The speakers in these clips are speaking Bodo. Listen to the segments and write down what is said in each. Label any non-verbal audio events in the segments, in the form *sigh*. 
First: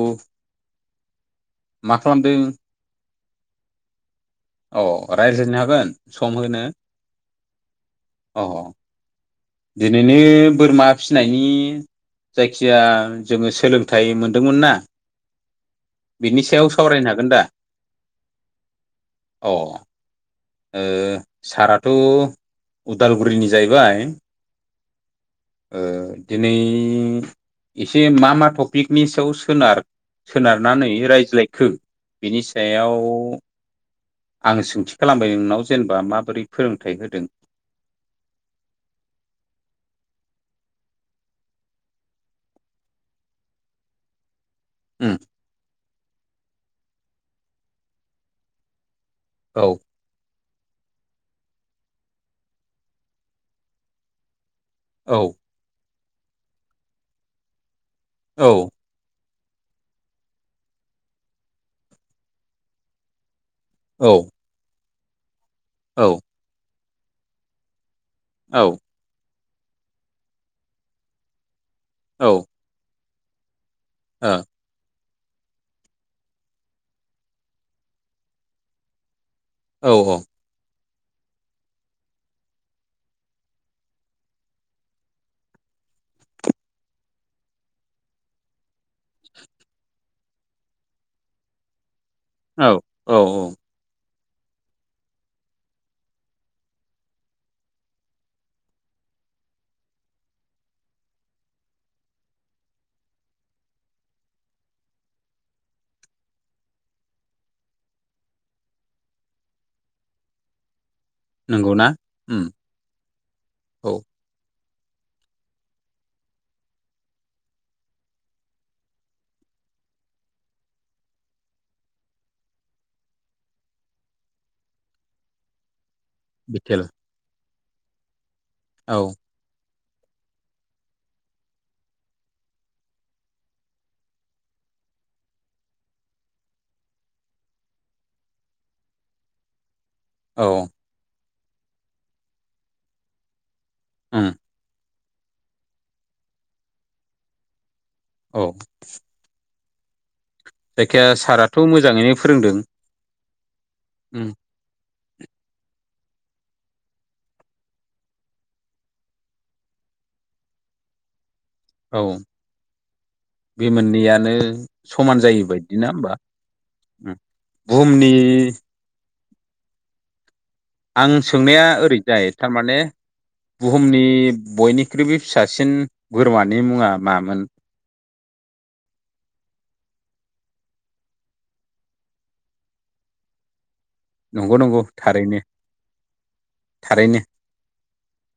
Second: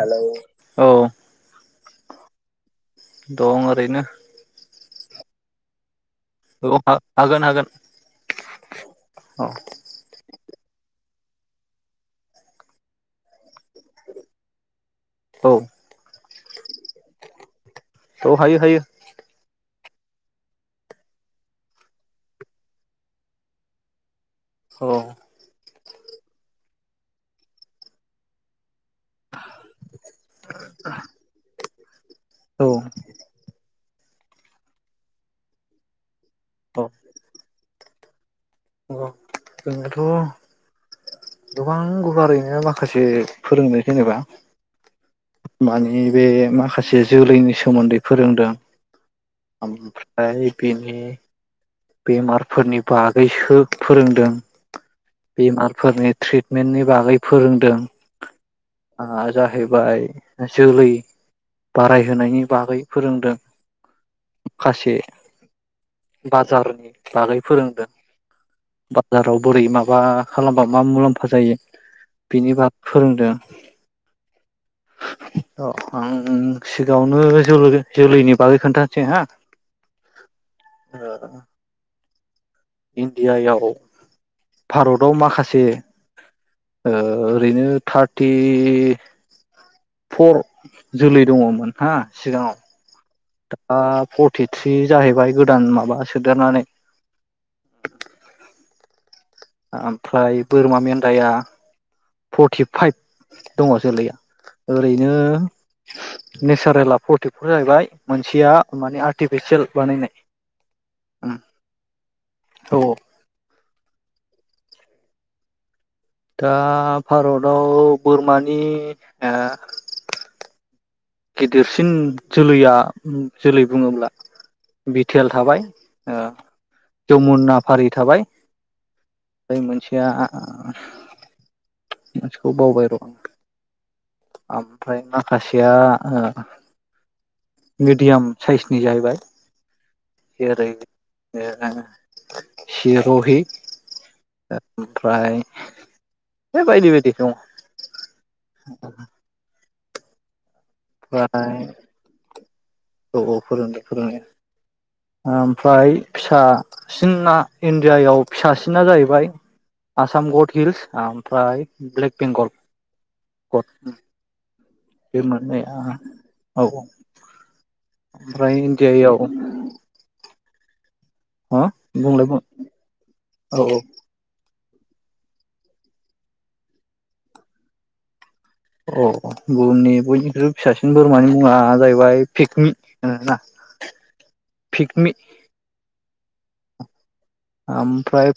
हेलौ औ मा खालामदों? दं ओरैनो। अ रायलानो हागोन। सम होनो औ हागोन हागोन औ। दिनैनो बोरमा फिसिनायनि जायखिया जोंङो सोलोंथाइ मोनदोंमोन ना? औ बिनि सायाव सावरायनो हागोन दा? थ' हायो हायो। औ ओ साराथ' उदालगुरिनि जाहैबाय अ ओ दिनै एसे मा मा थप पिकनिसआव सोनार सोनारनानै रायज्लायखो बिनि औ सायाव आं सोंथि खालामबाय नोंनाव जेनेबा माबोरै फोरोंथाइ होदों जोंङोथ' गोबां गुवारैनो माखासे फोरोंनो जेनेबा उम मानि बे माखासे जोलैनि सोमोन्दै फोरोंदों औ ओय बिनि बेमारफोरनि बागैसो फोरोंदों औ बेमारफोरनि ट्रिटमेन्टनि बागै फोरोंदों औ जाहैबाय जोलै बारायहोनायनि बागै फोरोंदों औ खासे औ सार बागै फोरोंदों औ। बाजाराव बोरै माबा खालामबा मा मुलाम्फा जायो औ बेनि बाग फोरोंदों। ओ। अ आं सिगाङावनो जोलै-जोलैनि बागै खोन्थानोसै हा। औ औ। ओ। इण्डियायाव भारतआव माखासे ओरैनो थार्टि फर जोलै दङमोन हा सिगाङाव। औ औ औ। आ फरटिथ्रि जाहैबाय गोदान माबा सोदेरनानै। ओमफ्राय बोरमा मेन्दाया फर्टिफाइभ दङ जोलैया। ओरैनो नेचारेला फरटिफर जाहैबाय मोनसेया माने आर्टिफिसियेल बानायनाय। नोंगौ ना उम। औ औ। औ दा भारताव बोरमानि ओ गेदेरसिन जोलैया जोलै बुङोब्ला बिटिल थाबाय। ओ बिथेल। जमुना फारि थाबाय। औ। बै मोनसेया मोनसेखौ बावबाय र' आं। ओमफ्राय माखासेया ओ मिडियाम साइसनि जाहैबाय। औ जेरै ओ सिर'हि उम। ओमफ्राय बे बायदि बायदि दं। औ। जायखिजाया साराथ' ओमफ्राय मोजाङैनो फोरोंदों। औ औ फोरोंदो फोरोंनाया। उम ओमफ्राय फिसासिनना इण्डियायाव फिसासिना जाहैबाय आसाम गड हिल्स ओमफ्राय औ ब्लेक बेंगल गद उम। जानो बे मोननैया औ औ उम बुहुमनि ओमफ्राय इण्डियायाव आं हो सोंनाया बुंलाय ओरैजाय बुं थारमाने औ बुहुमनि बयनिख्रुइबो फिसासिन बोरमानि मुङा मामोन? अ बुहुमनि बयनिख्रुइबो फिसासिन बोरमानि मुङा जाहैबाय पिकनिक होनोना। नंगौ नंगौ थारैनो थारैनो। ओमफ्राय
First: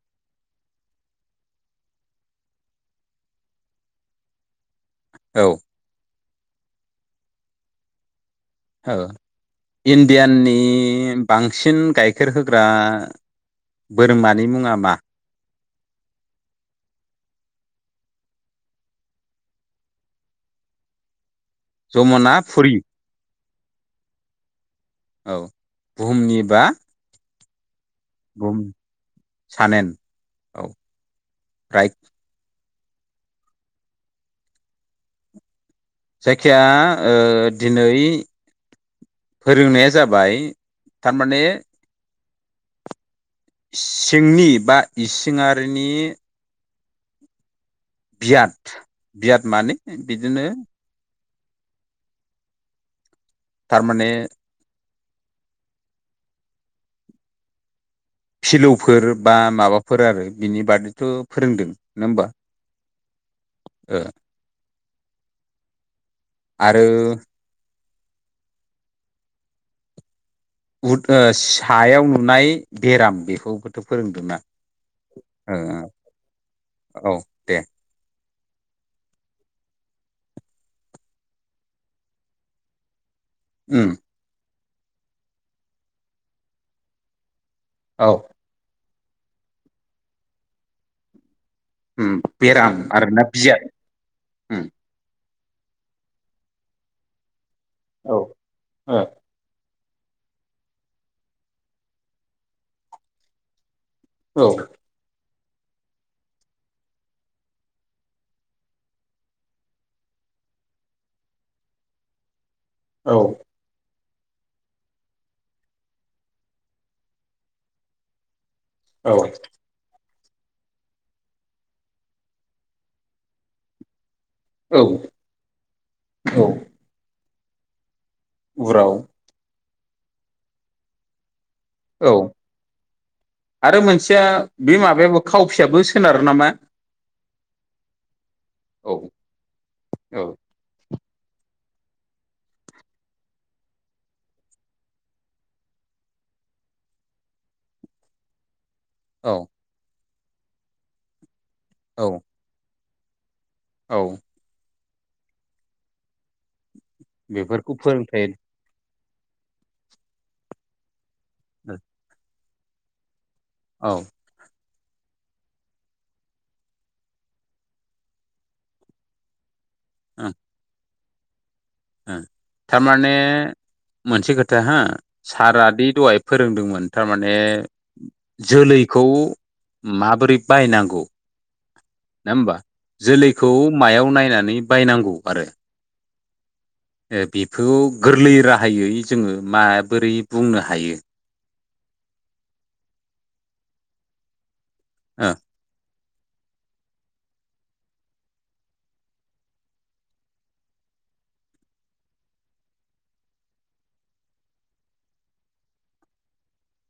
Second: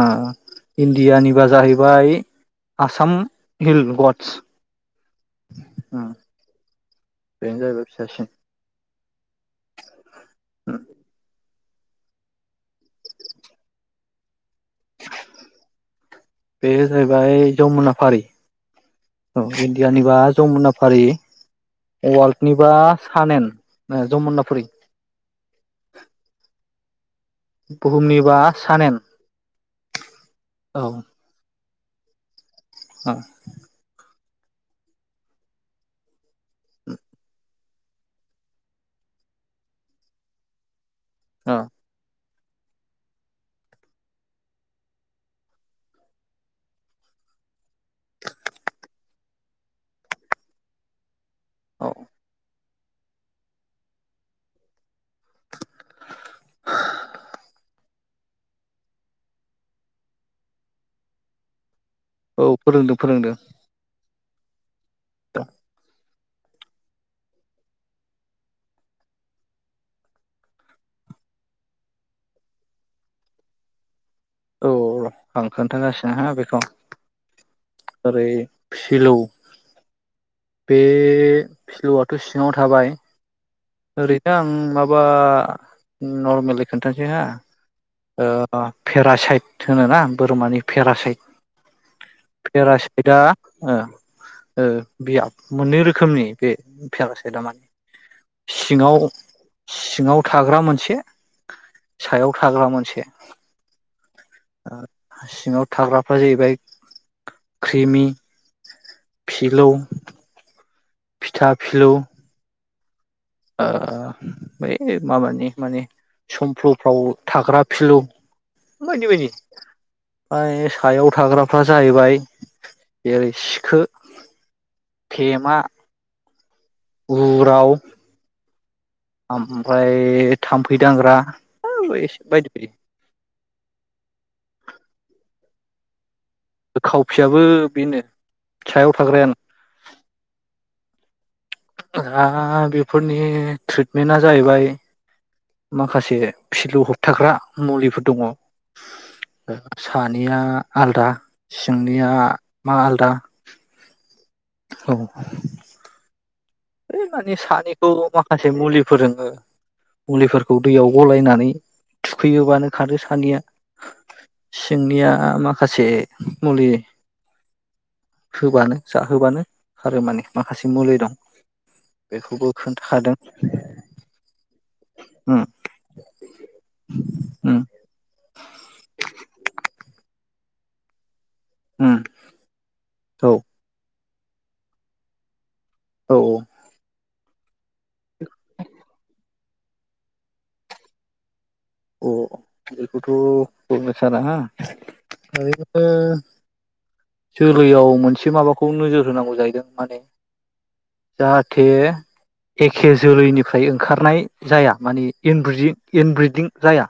ओ इण्डियानिबा जाहैबाय आसाम हिल गडस। औ। उम बेनो जाहैबाय फिसासिन। औ इण्डियाननि बांसिन गाइखेर होग्रा बोरमानि मुङा मा? बे जाहैबाय जमुनाफारि। औ इण्डियानि बा जमुनाफारि। जमुना वर्ल्डनिबा फुरि सानेन जमनाफुरि। औ बुहुमनिबा बुहुमनि बुहुम सानेन औ राइट उम जायखिया ओ दिनै फोरोंनाया जाबाय थारमाने औ सिंनि बा इसिङारिनि बियाद बियाद माने बिदिनो थारमाने फिलौफोर बा माबाफोर आरो बिनि बागैथ' फोरोंदों नङा होमबा? औ फोरोंदों फोरोंदों। ओ *inaudible* आरो बुहुत‌ सायाव नुनाय बेराम बेखौबोथ' फोरोंदोंना। औ आं ओ खोन्थागासिनो हा बेखौ औ दे ओरै फिलौ बे फिलौआथ' सिङाव थाबाय। उम ओरैनो आं माबा नरमेलै खोन्थानोसै हा औ ओ पेरासाइट होनोना बोरमानि पेरासाइट उम बेराम पेरासाइता आरोना बियाद ओ उम ओ बियाब मोननै रोखोमनि बे फेरासाइदा मा औ ओ औ सिङाव सिङाव थाग्रा मोनसे सायाव थाग्रा मोनसे। औ। सिङाव थाग्राफ्रा जाहैबाय क्रिमि फिलौ फिथा फिलौ। औ। ओ बै माबानि माने समफ्लफ्राव थाग्रा फिलौ बायदि औ बायदि। ओमफाय सायाव थाग्राफ्रा जाहैबाय जेरै सिखो। औ। थेमा, औ उराव। उराव। ओमफ्राय थाम्फै दांग्रा *unintelligible* औ बायदि बायदि। आरो मोनसेया बे माबायाबो खावफियाबो सोनारो नामा? खावफियाबो बेनो सायाव औ थाग्रायानो। औ दा बेफोरनि ट्रिटमेन्टआ जाहैबाय माखासे फिलौ होबथाग्रा मुलिफोर दङ। औ सानिया आलदा औ सिंनिया मा आलदा। औ औ है माने बेफोरखौ सानिखौ फोरोंथाय माखासे मुलिफोरजोंनो मुलिफोरखौ दैयाव गलायनानै थुखैयोबानो खारो सानिया। औ सिंनिया माखासे मुलि होबानो जाहोबानो खारो माने माखासे मुलि दं। उम बेखौबो थारमाने खोन्थाखादों मोनसे खोथा हा उम सार रादि दहाय फोरोंदोंमोन थारमाने उम जोलैखौ माबोरै बायनांगौ उम नङा होमबा औ जोलैखौ मायाव नायनानै बायनांगौ आरो औ औ बेखौ गोरलै राहायै जोङो माबोरै बुंनो हायो अ बेखौथ' बुंनो साना हा औ ओरैनोथ' जोलैआव मोनसे माबाखौ नोजोर होनांगौ जाहैदों माने जाहाथे एखे जोलैनिफ्राय ओंखारनाय जाया मानि इनब्रिदिं इनब्रिदिं जाया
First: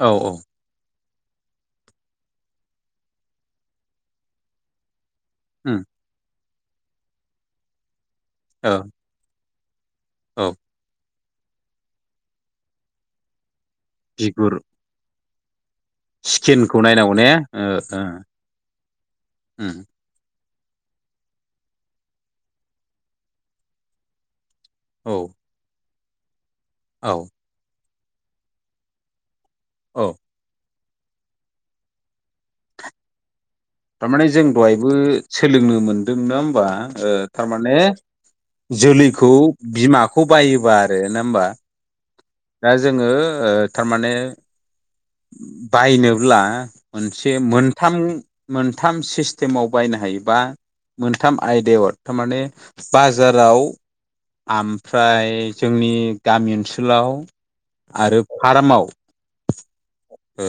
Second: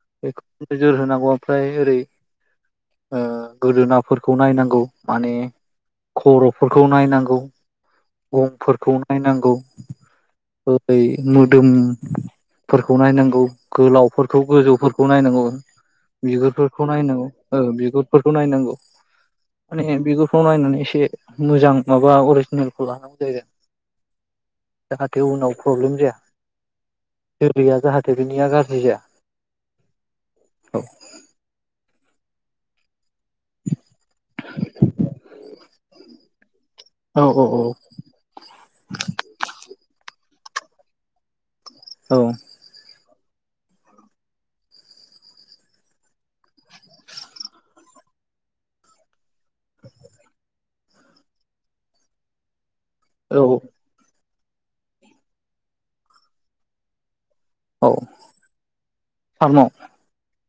औ नोजोर होनांगौआ ओमफ्राय ओरै ओ गोदोनाफोरखौ नायनांगौ माने उम खर'फोरखौ नायनांगौ औ गंफोरखौ नायनांगौ औ बै मोदोमफोरखौ नायनांगौ गोलावफोरखौ बिगुर गोजौफोर खौ नायनांगौ स्किनखौ बिगुरफोरखौ नायनांगौ ने ओ ओ बिगुरफोरखौ नायनांगौ उम माने बिगुर खौ नायनानै एसे मोजां माबा अरिजिनेलखौ लानांगौ जायो औ जाहाथे उनाव प्रब्लेम जाया औ जोलैया जाहाथे बेनिया गाज्रि जाया औ औ थारमाने जों दहायबो सोलोंनो मोनदों नङा होमबा ओ औ औ थारमाने जोलैखौ बिमाखौ बायोबा आरो नङा होनबा? औ दा जोङो ओ थारमाने बायनोब्ला मोनसे मोनथाम मोनथाम सिस्टेमाव बायनो हायोबा मोनथाम आयदायाव थारमाने औ बाजाराव ओमफ्राय जोंनि गामि ओनसोलाव औ आरो फार्माव फार्माव ओ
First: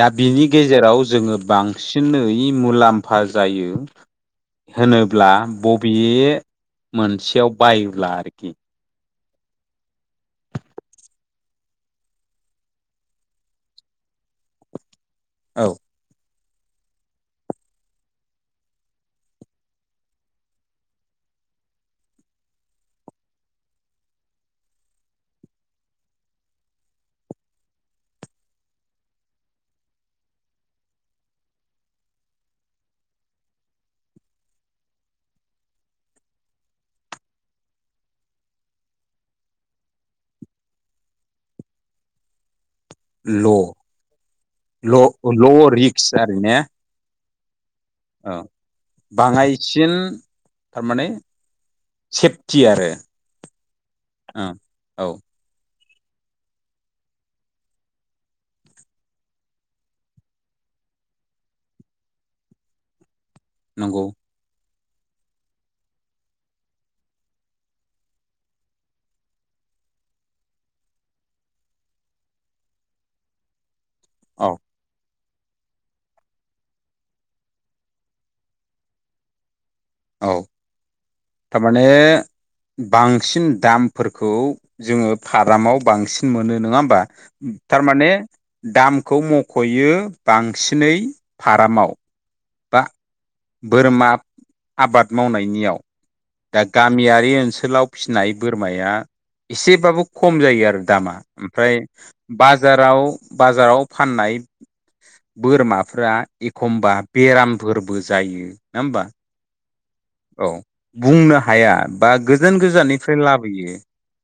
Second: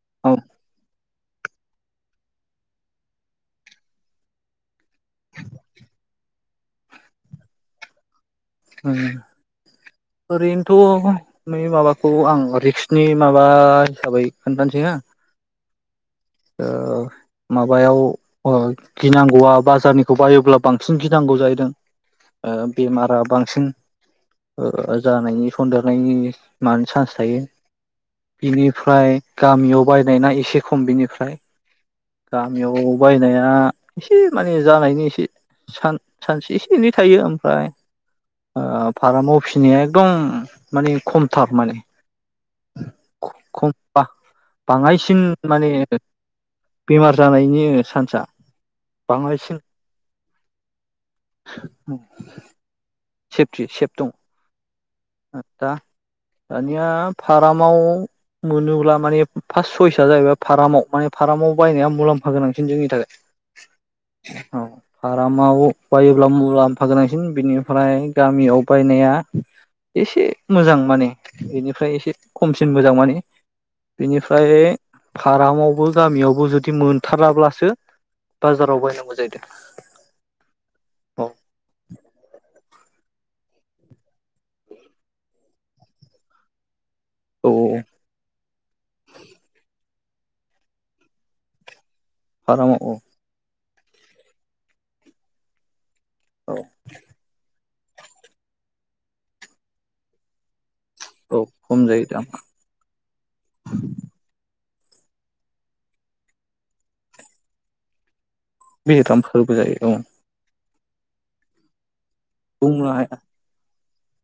दा औ बिनि गेजेराव जोङो बांसिनै मुलाम्फा जायो होनोब्ला बबे मोनसेयाव बायोब्ला आरोखि ओ ओरैनोथ' बे माबाखौ आं रिक्सनि माबा हिसाबै खोन्थानोसै हा औ ओ माबायाव अ गिनांगौआ बाजारनिखौ बायोब्ला बांसिन गिनांगौ जाहैदों ओ बेमारा बांसिन ओ जानायनि सन्देरनायनि मानो चान्स थायो बिनिफ्राय गामियाव बायनायना एसे खम बिनिफ्राय गामियाव बायनाया एसे माने जानायनि एसे सान-सानसे एसे एनै थायो ओमफ्राय ओ फारामाव फिसिनाया एकदम माने खमथार माने खम ल' बा ल' बाङायसिन माने ल' रिक्स आरि ने बेमार जानायनि सान औ बाङायसिन थारमाने सेफटि आरो ओं औ आ दा दानिया फारामाव मोनोब्ला माने फार्स्ट सयसा जाहैबाय फारामाव माने फार्ामाव बायनाया मुलाम्फा गोनांसिन जोंनि थाखाय नंगौ औ। फार्ामाव बायोब्ला मुलाम्फा गोनांसिन बिनिफ्राय गामियाव बायनाया एसे मोजां माने बेनिफ्राय एसे खमसिन मोजां माने औ बेनिफ्राय फारामावबो गामियावबो जुदि मोनथाराब्लासो बाजाराव बायनांगौ जाहैदों औ औ थारमाने बांसिन दामफोरखौ जोङो फारामाव बांसिन मोनो नङा होमबा औ औ थारमाने दामखौ मख'यो बांसिनै फारामाव फारमाव बा औ बोरमा आबाद मावनायनियाव औ दा गामियारि ओनसोलाव फिसिनाय बोरमाया एसेबाबो खम जायो आरो दामा औ ओमफ्रायाज खम जायो दामा बाराव बाजाराव फाननाय बोरमाफोरा्रा एखमबा बेरामफोरबो जायो होमबा बेराम फोरबो जायो औ औ बुंनो हाया बा गोजान बुंनो गोजाननिफ्राय हाया लाबोयो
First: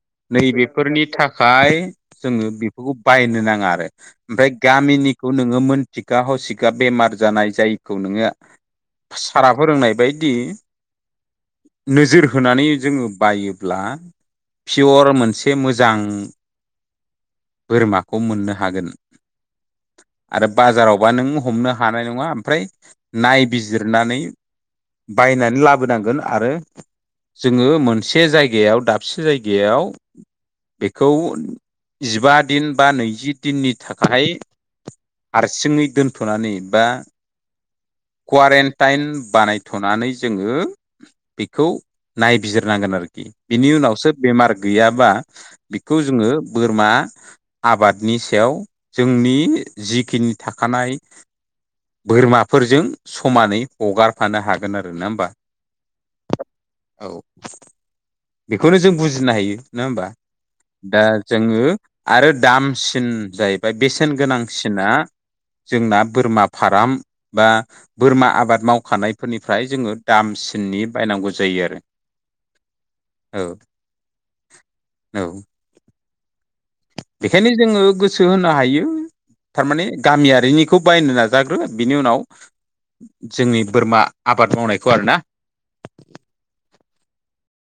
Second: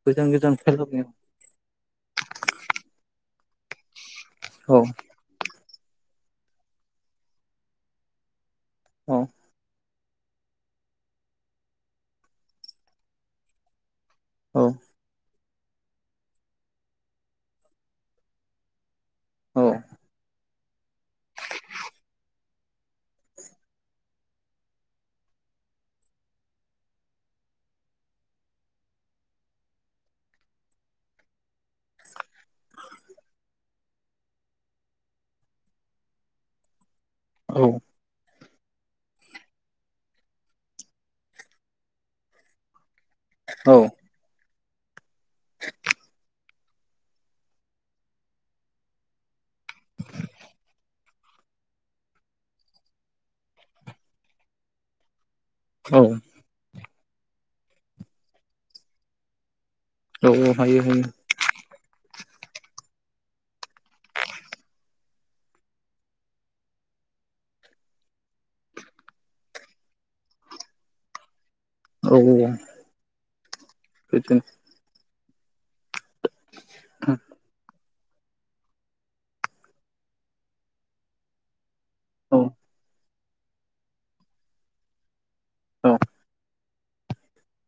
गोजान गोजाननिफ्राय नैबेफोरनि लाबोनायाव थाखाय हाय जोङो बेफोरखौ बायनो नाङा आरो ओमफ्राय औ गामिनि खौ नोङो मोनथिखा हसिखा बेमार जानाय जायखौ नोङो औ सारा फोरोंनाय बायदि नोजोर होनानै जोङो बायोब्ला पियर मोनसे एसे मोजां बोरमाखौ मोननो हागोन औ। आरो बाजारावबा नों हमनो हानाय नङा ओमफ्राय नायबिजिरनानै बायनानै लाबो ोनांगोन आरो जोङो मोनसे जायगायाव दाबसे जायगायाव बेखौ जिबा दिन बा नैजि दिननि थाखाय हारसिङै दोनथ'नानै बा औ कवारेन्टाइन बानायथ'नानै जोङो बेखौ नायबिजिरनांगोन आरोखि बिनि औ उनावसो बेमार गैयाबा बेखौ जोङो बोरमा आबादनि सायाव जोंनि जिखिनि थाखानाय बोरमाफोरजों समानै हगारफानो हागोन आरो ना होमबा औ औ बेखौनो जों बुजिनो हायो नङा हबा औ हायो दा हायो जोङो आरो दामसिन जाहैबाय बेसेन गोनांसिना जोंना बोरमा फार्म बा बोरमा आबाद मावखानायफोरनिफ्राय जोङो दामसे थननि बायनांगौ जायो आरो औ औ बिदिनो औ औ बेखायनो जोङो ो होनो हायो थारम गामियारिनिखौ बायनो नाजाग्रो बिनि उनाव औ जोंनि बोरमा आबाद मावनायखौ आरो ना औ